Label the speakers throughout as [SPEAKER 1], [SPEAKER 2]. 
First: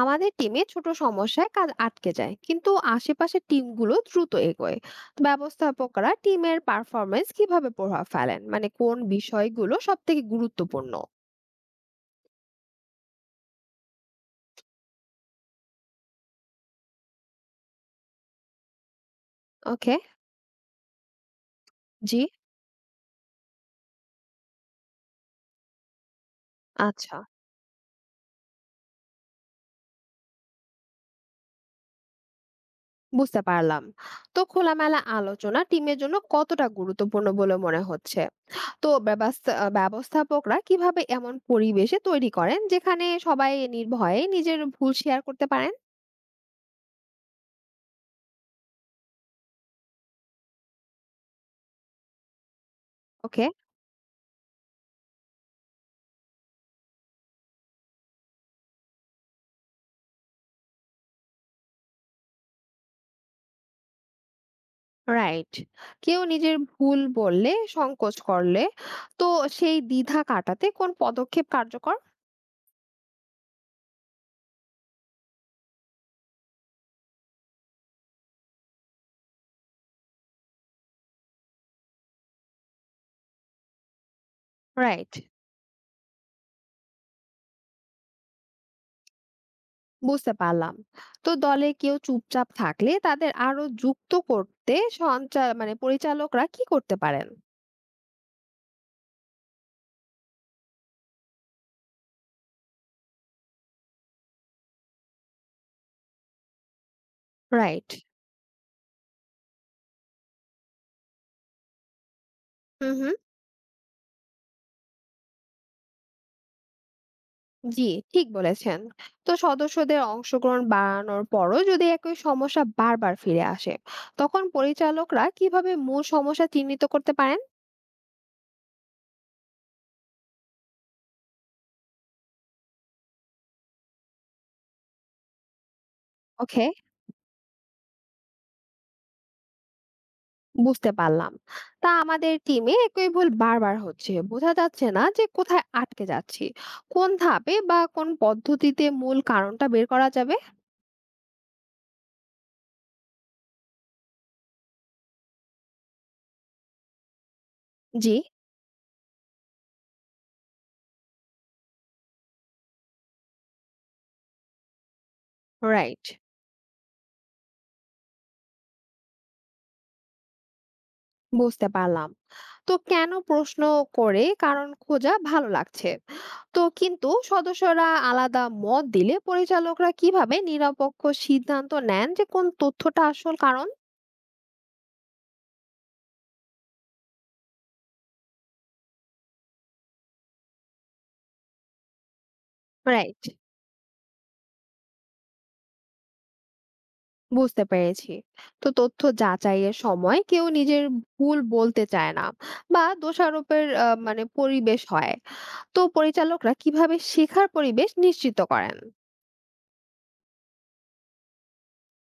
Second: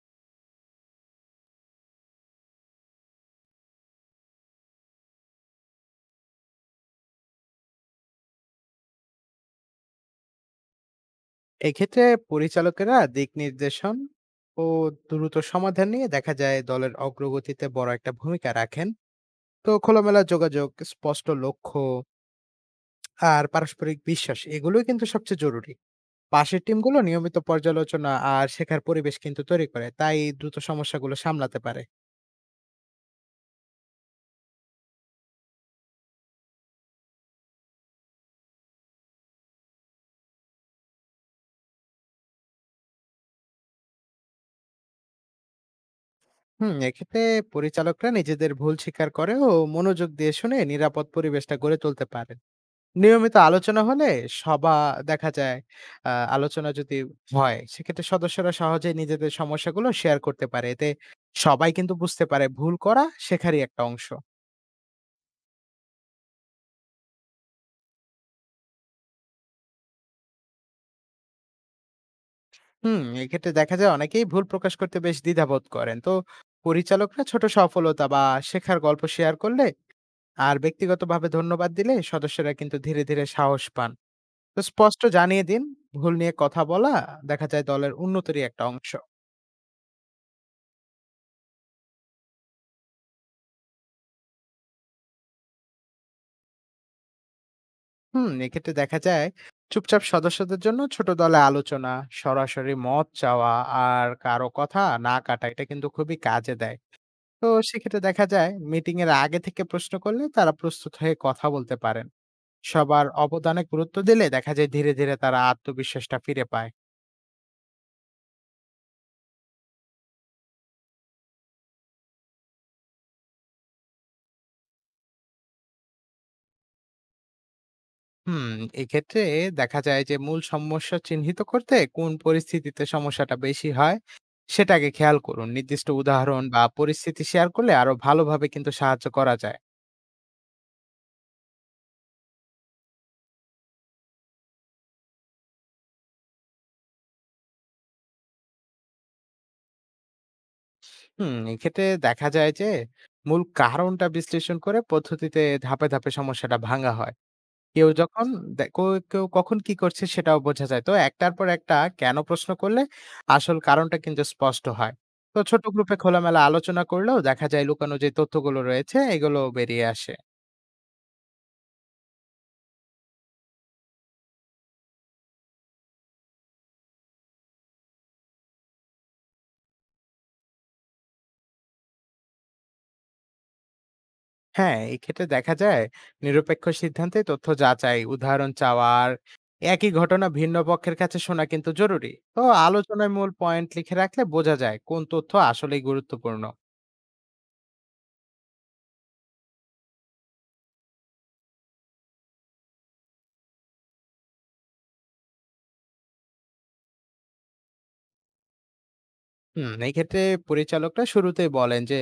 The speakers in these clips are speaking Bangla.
[SPEAKER 1] আমাদের টিমে ছোট সমস্যায় কাজ আটকে যায়, কিন্তু আশেপাশের টিমগুলো দ্রুত এগোয়। তো ব্যবস্থাপকরা টিমের পারফরমেন্স কিভাবে প্রভাব ফেলেন, মানে কোন বিষয়গুলো সব থেকে গুরুত্বপূর্ণ?
[SPEAKER 2] এক্ষেত্রে পরিচালকেরা দিক নির্দেশন ও দ্রুত সমাধান নিয়ে দেখা যায় দলের অগ্রগতিতে বড় একটা ভূমিকা রাখেন। তো
[SPEAKER 1] ওকে।
[SPEAKER 2] খোলামেলা যোগাযোগ, স্পষ্ট লক্ষ্য
[SPEAKER 1] জি।
[SPEAKER 2] আর পারস্পরিক বিশ্বাস এগুলোই কিন্তু সবচেয়ে জরুরি। পাশের টিমগুলো
[SPEAKER 1] আচ্ছা,
[SPEAKER 2] নিয়মিত পর্যালোচনা আর শেখার পরিবেশ কিন্তু তৈরি করে, তাই দ্রুত সমস্যাগুলো সামলাতে পারে।
[SPEAKER 1] বুঝতে পারলাম। তো খোলামেলা আলোচনা টিমের জন্য কতটা গুরুত্বপূর্ণ বলে মনে হচ্ছে। তো ব্যবস্থাপকরা কিভাবে এমন পরিবেশে তৈরি করেন যেখানে সবাই নির্ভয়ে নিজের ভুল শেয়ার করতে পারেন?
[SPEAKER 2] হুম, এক্ষেত্রে পরিচালকরা নিজেদের ভুল স্বীকার করে ও মনোযোগ দিয়ে শুনে নিরাপদ পরিবেশটা গড়ে তুলতে পারে। নিয়মিত
[SPEAKER 1] ওকে।
[SPEAKER 2] আলোচনা হলে, সভা, দেখা যায় আ আলোচনা যদি হয়, সেক্ষেত্রে সদস্যরা সহজেই নিজেদের সমস্যাগুলো শেয়ার করতে পারে। এতে সবাই কিন্তু বুঝতে পারে ভুল করা শেখারই একটা অংশ।
[SPEAKER 1] রাইট। কেউ নিজের ভুল বললে, সংকোচ করলে, তো সেই দ্বিধা কাটাতে কোন পদক্ষেপ কার্যকর?
[SPEAKER 2] হুম, এক্ষেত্রে দেখা যায় অনেকেই ভুল প্রকাশ করতে বেশ দ্বিধাবোধ করেন। তো পরিচালকরা ছোট সফলতা বা শেখার গল্প শেয়ার করলে আর ব্যক্তিগতভাবে ধন্যবাদ দিলে সদস্যরা কিন্তু ধীরে ধীরে সাহস পান। তো স্পষ্ট
[SPEAKER 1] রাইট।
[SPEAKER 2] জানিয়ে দিন, ভুল নিয়ে কথা বলা দেখা যায় দলের উন্নতিরই একটা অংশ।
[SPEAKER 1] বুঝতে পারলাম। তো দলে কেউ চুপচাপ থাকলে তাদের আরো যুক্ত করতে মানে পরিচালকরা কি করতে পারেন?
[SPEAKER 2] হুম, এক্ষেত্রে দেখা যায় চুপচাপ সদস্যদের জন্য ছোট দলে আলোচনা, সরাসরি মত চাওয়া আর কারো কথা না কাটা এটা কিন্তু খুবই কাজে দেয়। তো
[SPEAKER 1] রাইট।
[SPEAKER 2] সেক্ষেত্রে দেখা যায় মিটিং এর আগে থেকে প্রশ্ন করলে তারা প্রস্তুত হয়ে কথা বলতে পারেন।
[SPEAKER 1] হুম,
[SPEAKER 2] সবার
[SPEAKER 1] হুম।
[SPEAKER 2] অবদানে গুরুত্ব দিলে দেখা যায় ধীরে ধীরে তারা আত্মবিশ্বাসটা ফিরে পায়।
[SPEAKER 1] জি, ঠিক বলেছেন। তো সদস্যদের অংশগ্রহণ বাড়ানোর পরও যদি একই সমস্যা বারবার ফিরে আসে, তখন পরিচালকরা কিভাবে মূল সমস্যা চিহ্নিত করতে পারেন?
[SPEAKER 2] হুম, এক্ষেত্রে দেখা যায় যে মূল সমস্যা চিহ্নিত করতে কোন পরিস্থিতিতে সমস্যাটা বেশি হয় সেটাকে খেয়াল করুন। নির্দিষ্ট উদাহরণ বা
[SPEAKER 1] ওকে।
[SPEAKER 2] পরিস্থিতি শেয়ার করলে আরো ভালোভাবে কিন্তু সাহায্য করা যায়।
[SPEAKER 1] বুঝতে পারলাম। তা আমাদের টিমে একই ভুল বারবার হচ্ছে, বোঝা যাচ্ছে না যে কোথায় আটকে যাচ্ছি। কোন ধাপে বা কোন পদ্ধতিতে মূল কারণটা বের করা যাবে?
[SPEAKER 2] হুম, এক্ষেত্রে দেখা যায় যে মূল কারণটা বিশ্লেষণ করে পদ্ধতিতে ধাপে ধাপে সমস্যাটা ভাঙা হয়। কেউ
[SPEAKER 1] জি।
[SPEAKER 2] যখন দে কো- কেউ কখন কি করছে সেটাও বোঝা যায়। তো একটার পর একটা কেন প্রশ্ন করলে আসল কারণটা কিন্তু স্পষ্ট হয়। তো ছোট গ্রুপে
[SPEAKER 1] রাইট।
[SPEAKER 2] খোলামেলা আলোচনা করলেও দেখা যায় লুকানো যে তথ্যগুলো রয়েছে এগুলো বেরিয়ে আসে।
[SPEAKER 1] বুঝতে পারলাম। তো কেন প্রশ্ন করে কারণ খোঁজা ভালো লাগছে। তো কিন্তু সদস্যরা আলাদা মত দিলে পরিচালকরা কিভাবে নিরপেক্ষ সিদ্ধান্ত নেন যে কোন তথ্যটা আসল কারণ?
[SPEAKER 2] হ্যাঁ, এই ক্ষেত্রে দেখা যায় নিরপেক্ষ সিদ্ধান্তে তথ্য যাচাই, উদাহরণ চাওয়া আর একই ঘটনা ভিন্ন পক্ষের কাছে শোনা কিন্তু জরুরি। তো আলোচনায়
[SPEAKER 1] রাইট।
[SPEAKER 2] মূল পয়েন্ট লিখে রাখলে বোঝা যায় কোন তথ্য আসলেই গুরুত্বপূর্ণ।
[SPEAKER 1] বুঝতে পেরেছি। তো তথ্য যাচাইয়ের সময় কেউ নিজের ভুল বলতে চায় না, বা দোষারোপের মানে পরিবেশ হয়, তো পরিচালকরা কিভাবে শেখার পরিবেশ নিশ্চিত করেন?
[SPEAKER 2] হুম, এই ক্ষেত্রে পরিচালকরা শুরুতেই বলেন যে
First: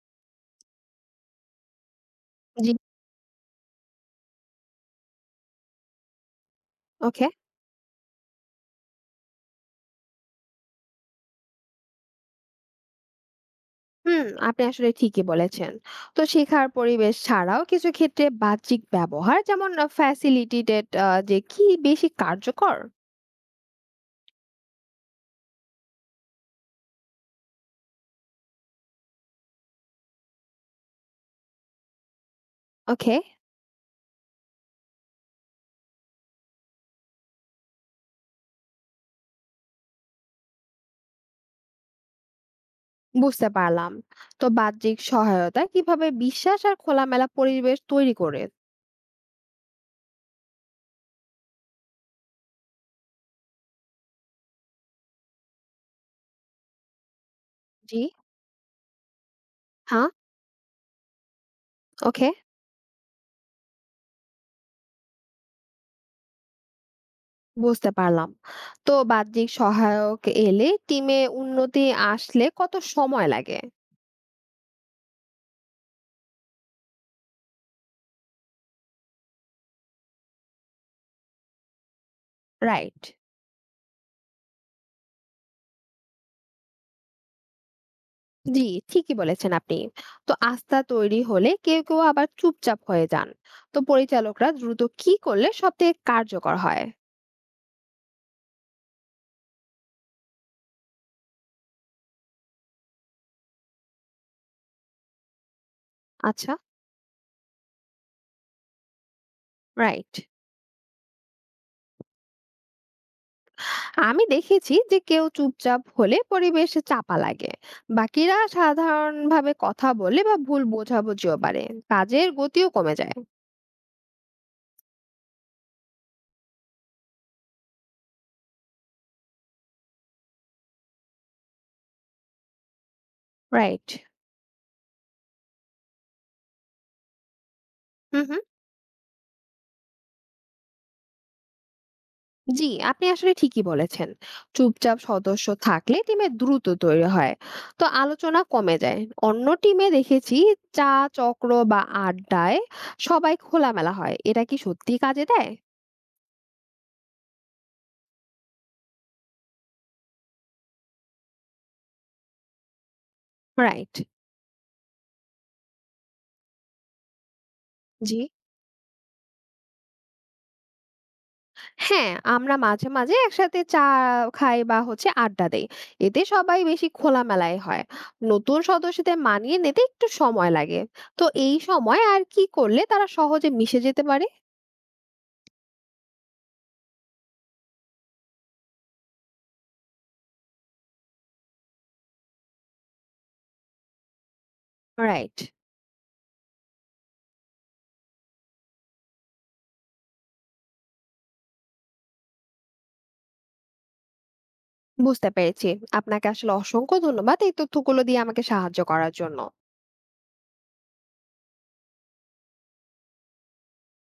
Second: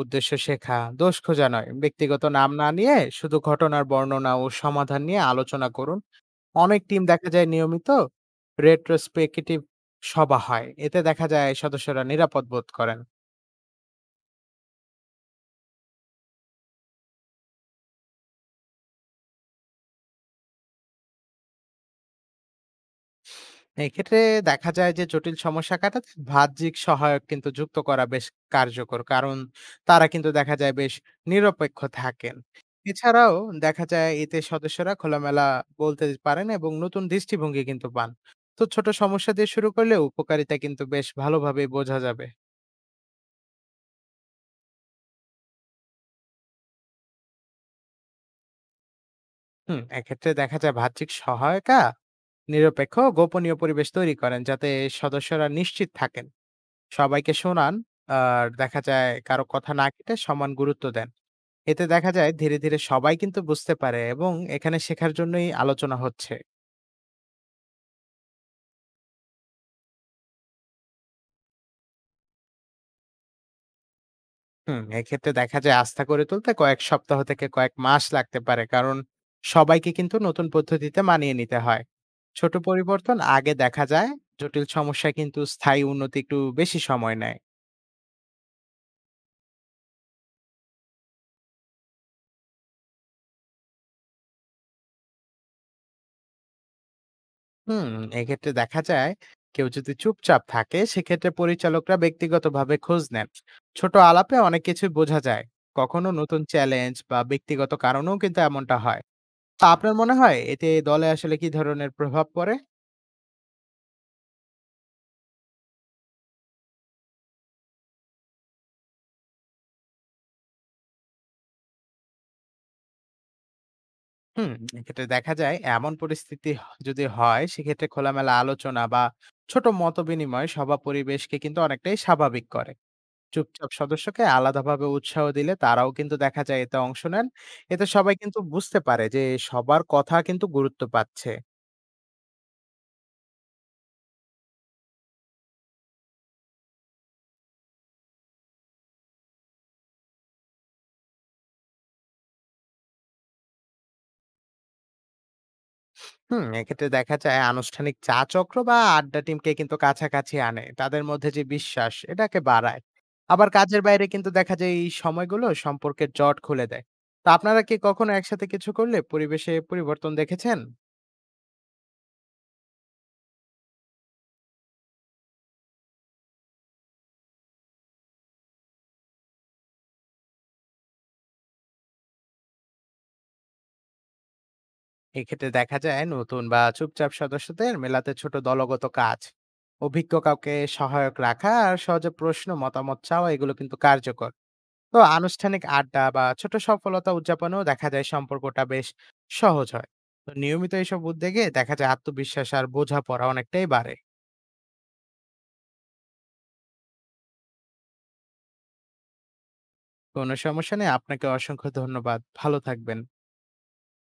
[SPEAKER 2] উদ্দেশ্য শেখা, দোষ খোঁজা নয়। ব্যক্তিগত নাম না
[SPEAKER 1] জি।
[SPEAKER 2] নিয়ে শুধু ঘটনার বর্ণনা ও সমাধান নিয়ে আলোচনা করুন। অনেক টিম
[SPEAKER 1] ওকে।
[SPEAKER 2] দেখা যায় নিয়মিত রেট্রোস্পেকটিভ সভা হয়। এতে দেখা যায় সদস্যরা নিরাপদ বোধ করেন।
[SPEAKER 1] হুম। আপনি আসলে ঠিকই বলেছেন। তো শেখার পরিবেশ ছাড়াও কিছু ক্ষেত্রে বাহ্যিক ব্যবহার, যেমন ফ্যাসিলিটেটেড, যে কি বেশি কার্যকর?
[SPEAKER 2] এক্ষেত্রে দেখা যায় যে জটিল সমস্যা কাটাতে বাহ্যিক সহায়ক কিন্তু যুক্ত করা বেশ কার্যকর, কারণ তারা কিন্তু দেখা যায় বেশ নিরপেক্ষ থাকেন।
[SPEAKER 1] ওকে।
[SPEAKER 2] এছাড়াও দেখা যায় এতে সদস্যরা খোলামেলা বলতে পারেন এবং নতুন দৃষ্টিভঙ্গি কিন্তু পান। তো ছোট সমস্যা দিয়ে শুরু করলে উপকারিতা কিন্তু বেশ ভালোভাবে বোঝা যাবে।
[SPEAKER 1] বুঝতে পারলাম। তো বাহ্যিক সহায়তা কিভাবে বিশ্বাস আর খোলামেলা পরিবেশ তৈরি করে?
[SPEAKER 2] হুম, এক্ষেত্রে দেখা যায় বাহ্যিক সহায়িকা নিরপেক্ষ ও গোপনীয় পরিবেশ তৈরি করেন, যাতে সদস্যরা নিশ্চিত থাকেন সবাইকে শোনান
[SPEAKER 1] জি।
[SPEAKER 2] আর দেখা যায় কারো কথা না
[SPEAKER 1] হ্যাঁ।
[SPEAKER 2] কেটে সমান গুরুত্ব দেন। এতে দেখা
[SPEAKER 1] ওকে।
[SPEAKER 2] যায় ধীরে ধীরে সবাই কিন্তু বুঝতে পারে এবং এখানে শেখার জন্যই আলোচনা হচ্ছে।
[SPEAKER 1] বুঝতে পারলাম। তো বাহ্যিক সহায়ক এলে টিমে উন্নতি আসলে কত সময় লাগে?
[SPEAKER 2] হুম, এক্ষেত্রে দেখা যায় আস্থা গড়ে তুলতে কয়েক সপ্তাহ থেকে কয়েক মাস লাগতে পারে। কারণ সবাইকে কিন্তু নতুন পদ্ধতিতে মানিয়ে নিতে হয়। ছোট
[SPEAKER 1] রাইট।
[SPEAKER 2] পরিবর্তন আগে দেখা যায়, জটিল সমস্যায় কিন্তু স্থায়ী উন্নতি একটু বেশি সময় নেয়।
[SPEAKER 1] জি, ঠিকই বলেছেন আপনি। তো আস্থা তৈরি হলে কেউ কেউ আবার চুপচাপ হয়ে যান। তো পরিচালকরা দ্রুত কি করলে সবথেকে কার্যকর হয়?
[SPEAKER 2] হুম, এক্ষেত্রে দেখা যায় কেউ যদি চুপচাপ থাকে সেক্ষেত্রে পরিচালকরা ব্যক্তিগতভাবে খোঁজ নেন। ছোট আলাপে অনেক কিছুই বোঝা যায়। কখনো নতুন
[SPEAKER 1] আচ্ছা।
[SPEAKER 2] চ্যালেঞ্জ বা ব্যক্তিগত কারণেও কিন্তু এমনটা হয়। তো আপনার
[SPEAKER 1] রাইট।
[SPEAKER 2] মনে হয় এতে দলে আসলে কি ধরনের প্রভাব পড়ে?
[SPEAKER 1] আমি দেখেছি যে কেউ চুপচাপ হলে পরিবেশে চাপা লাগে। বাকিরা সাধারণভাবে কথা বলে বা ভুল বোঝাবুঝিও বাড়ে। কাজের গতিও কমে যায়।
[SPEAKER 2] হুম, এক্ষেত্রে দেখা যায় এমন পরিস্থিতি যদি হয় সেক্ষেত্রে খোলামেলা আলোচনা বা ছোট মতবিনিময় সভা পরিবেশকে কিন্তু অনেকটাই স্বাভাবিক করে। চুপচাপ
[SPEAKER 1] রাইট।
[SPEAKER 2] সদস্যকে আলাদাভাবে উৎসাহ দিলে তারাও কিন্তু দেখা যায় এতে অংশ নেন। এতে সবাই
[SPEAKER 1] হুম,
[SPEAKER 2] কিন্তু
[SPEAKER 1] হুম।
[SPEAKER 2] বুঝতে পারে যে সবার কথা কিন্তু গুরুত্ব পাচ্ছে।
[SPEAKER 1] জি, আপনি আসলে ঠিকই বলেছেন। চুপচাপ সদস্য থাকলে টিমে দ্রুত তৈরি হয়, তো আলোচনা কমে যায়। অন্য টিমে দেখেছি চা চক্র বা আড্ডায় সবাই খোলামেলা হয়। এটা কি সত্যি কাজে দেয়?
[SPEAKER 2] হুম, এক্ষেত্রে দেখা যায় আনুষ্ঠানিক চা চক্র বা আড্ডা টিমকে কিন্তু কাছাকাছি আনে। তাদের মধ্যে যে বিশ্বাস এটাকে বাড়ায়। আবার কাজের
[SPEAKER 1] রাইট।
[SPEAKER 2] বাইরে কিন্তু দেখা যায় এই সময়গুলো সম্পর্কের জট খুলে দেয়। তো আপনারা কি কখনো
[SPEAKER 1] জি।
[SPEAKER 2] একসাথে কিছু করলে পরিবেশে পরিবর্তন দেখেছেন?
[SPEAKER 1] হ্যাঁ, আমরা মাঝে মাঝে একসাথে চা খাই বা হচ্ছে আড্ডা দেই, এতে সবাই বেশি খোলামেলাই হয়। নতুন সদস্যদের মানিয়ে নিতে একটু সময় লাগে, তো এই সময় আর কি করলে তারা সহজে মিশে যেতে পারে?
[SPEAKER 2] এক্ষেত্রে দেখা যায় নতুন বা চুপচাপ সদস্যদের মেলাতে ছোট দলগত কাজ, অভিজ্ঞ কাউকে সহায়ক রাখা আর সহজে প্রশ্ন মতামত চাওয়া এগুলো কিন্তু কার্যকর। তো
[SPEAKER 1] রাইট।
[SPEAKER 2] আনুষ্ঠানিক আড্ডা বা ছোট সফলতা উদযাপনেও দেখা যায় সম্পর্কটা বেশ সহজ হয়। তো নিয়মিত এইসব উদ্যোগে দেখা যায় আত্মবিশ্বাস আর বোঝাপড়া অনেকটাই বাড়ে।
[SPEAKER 1] বুঝতে পেরেছি। আপনাকে আসলে অসংখ্য ধন্যবাদ এই তথ্যগুলো দিয়ে আমাকে সাহায্য করার জন্য।
[SPEAKER 2] কোনো সমস্যা নেই, আপনাকে অসংখ্য ধন্যবাদ। ভালো থাকবেন।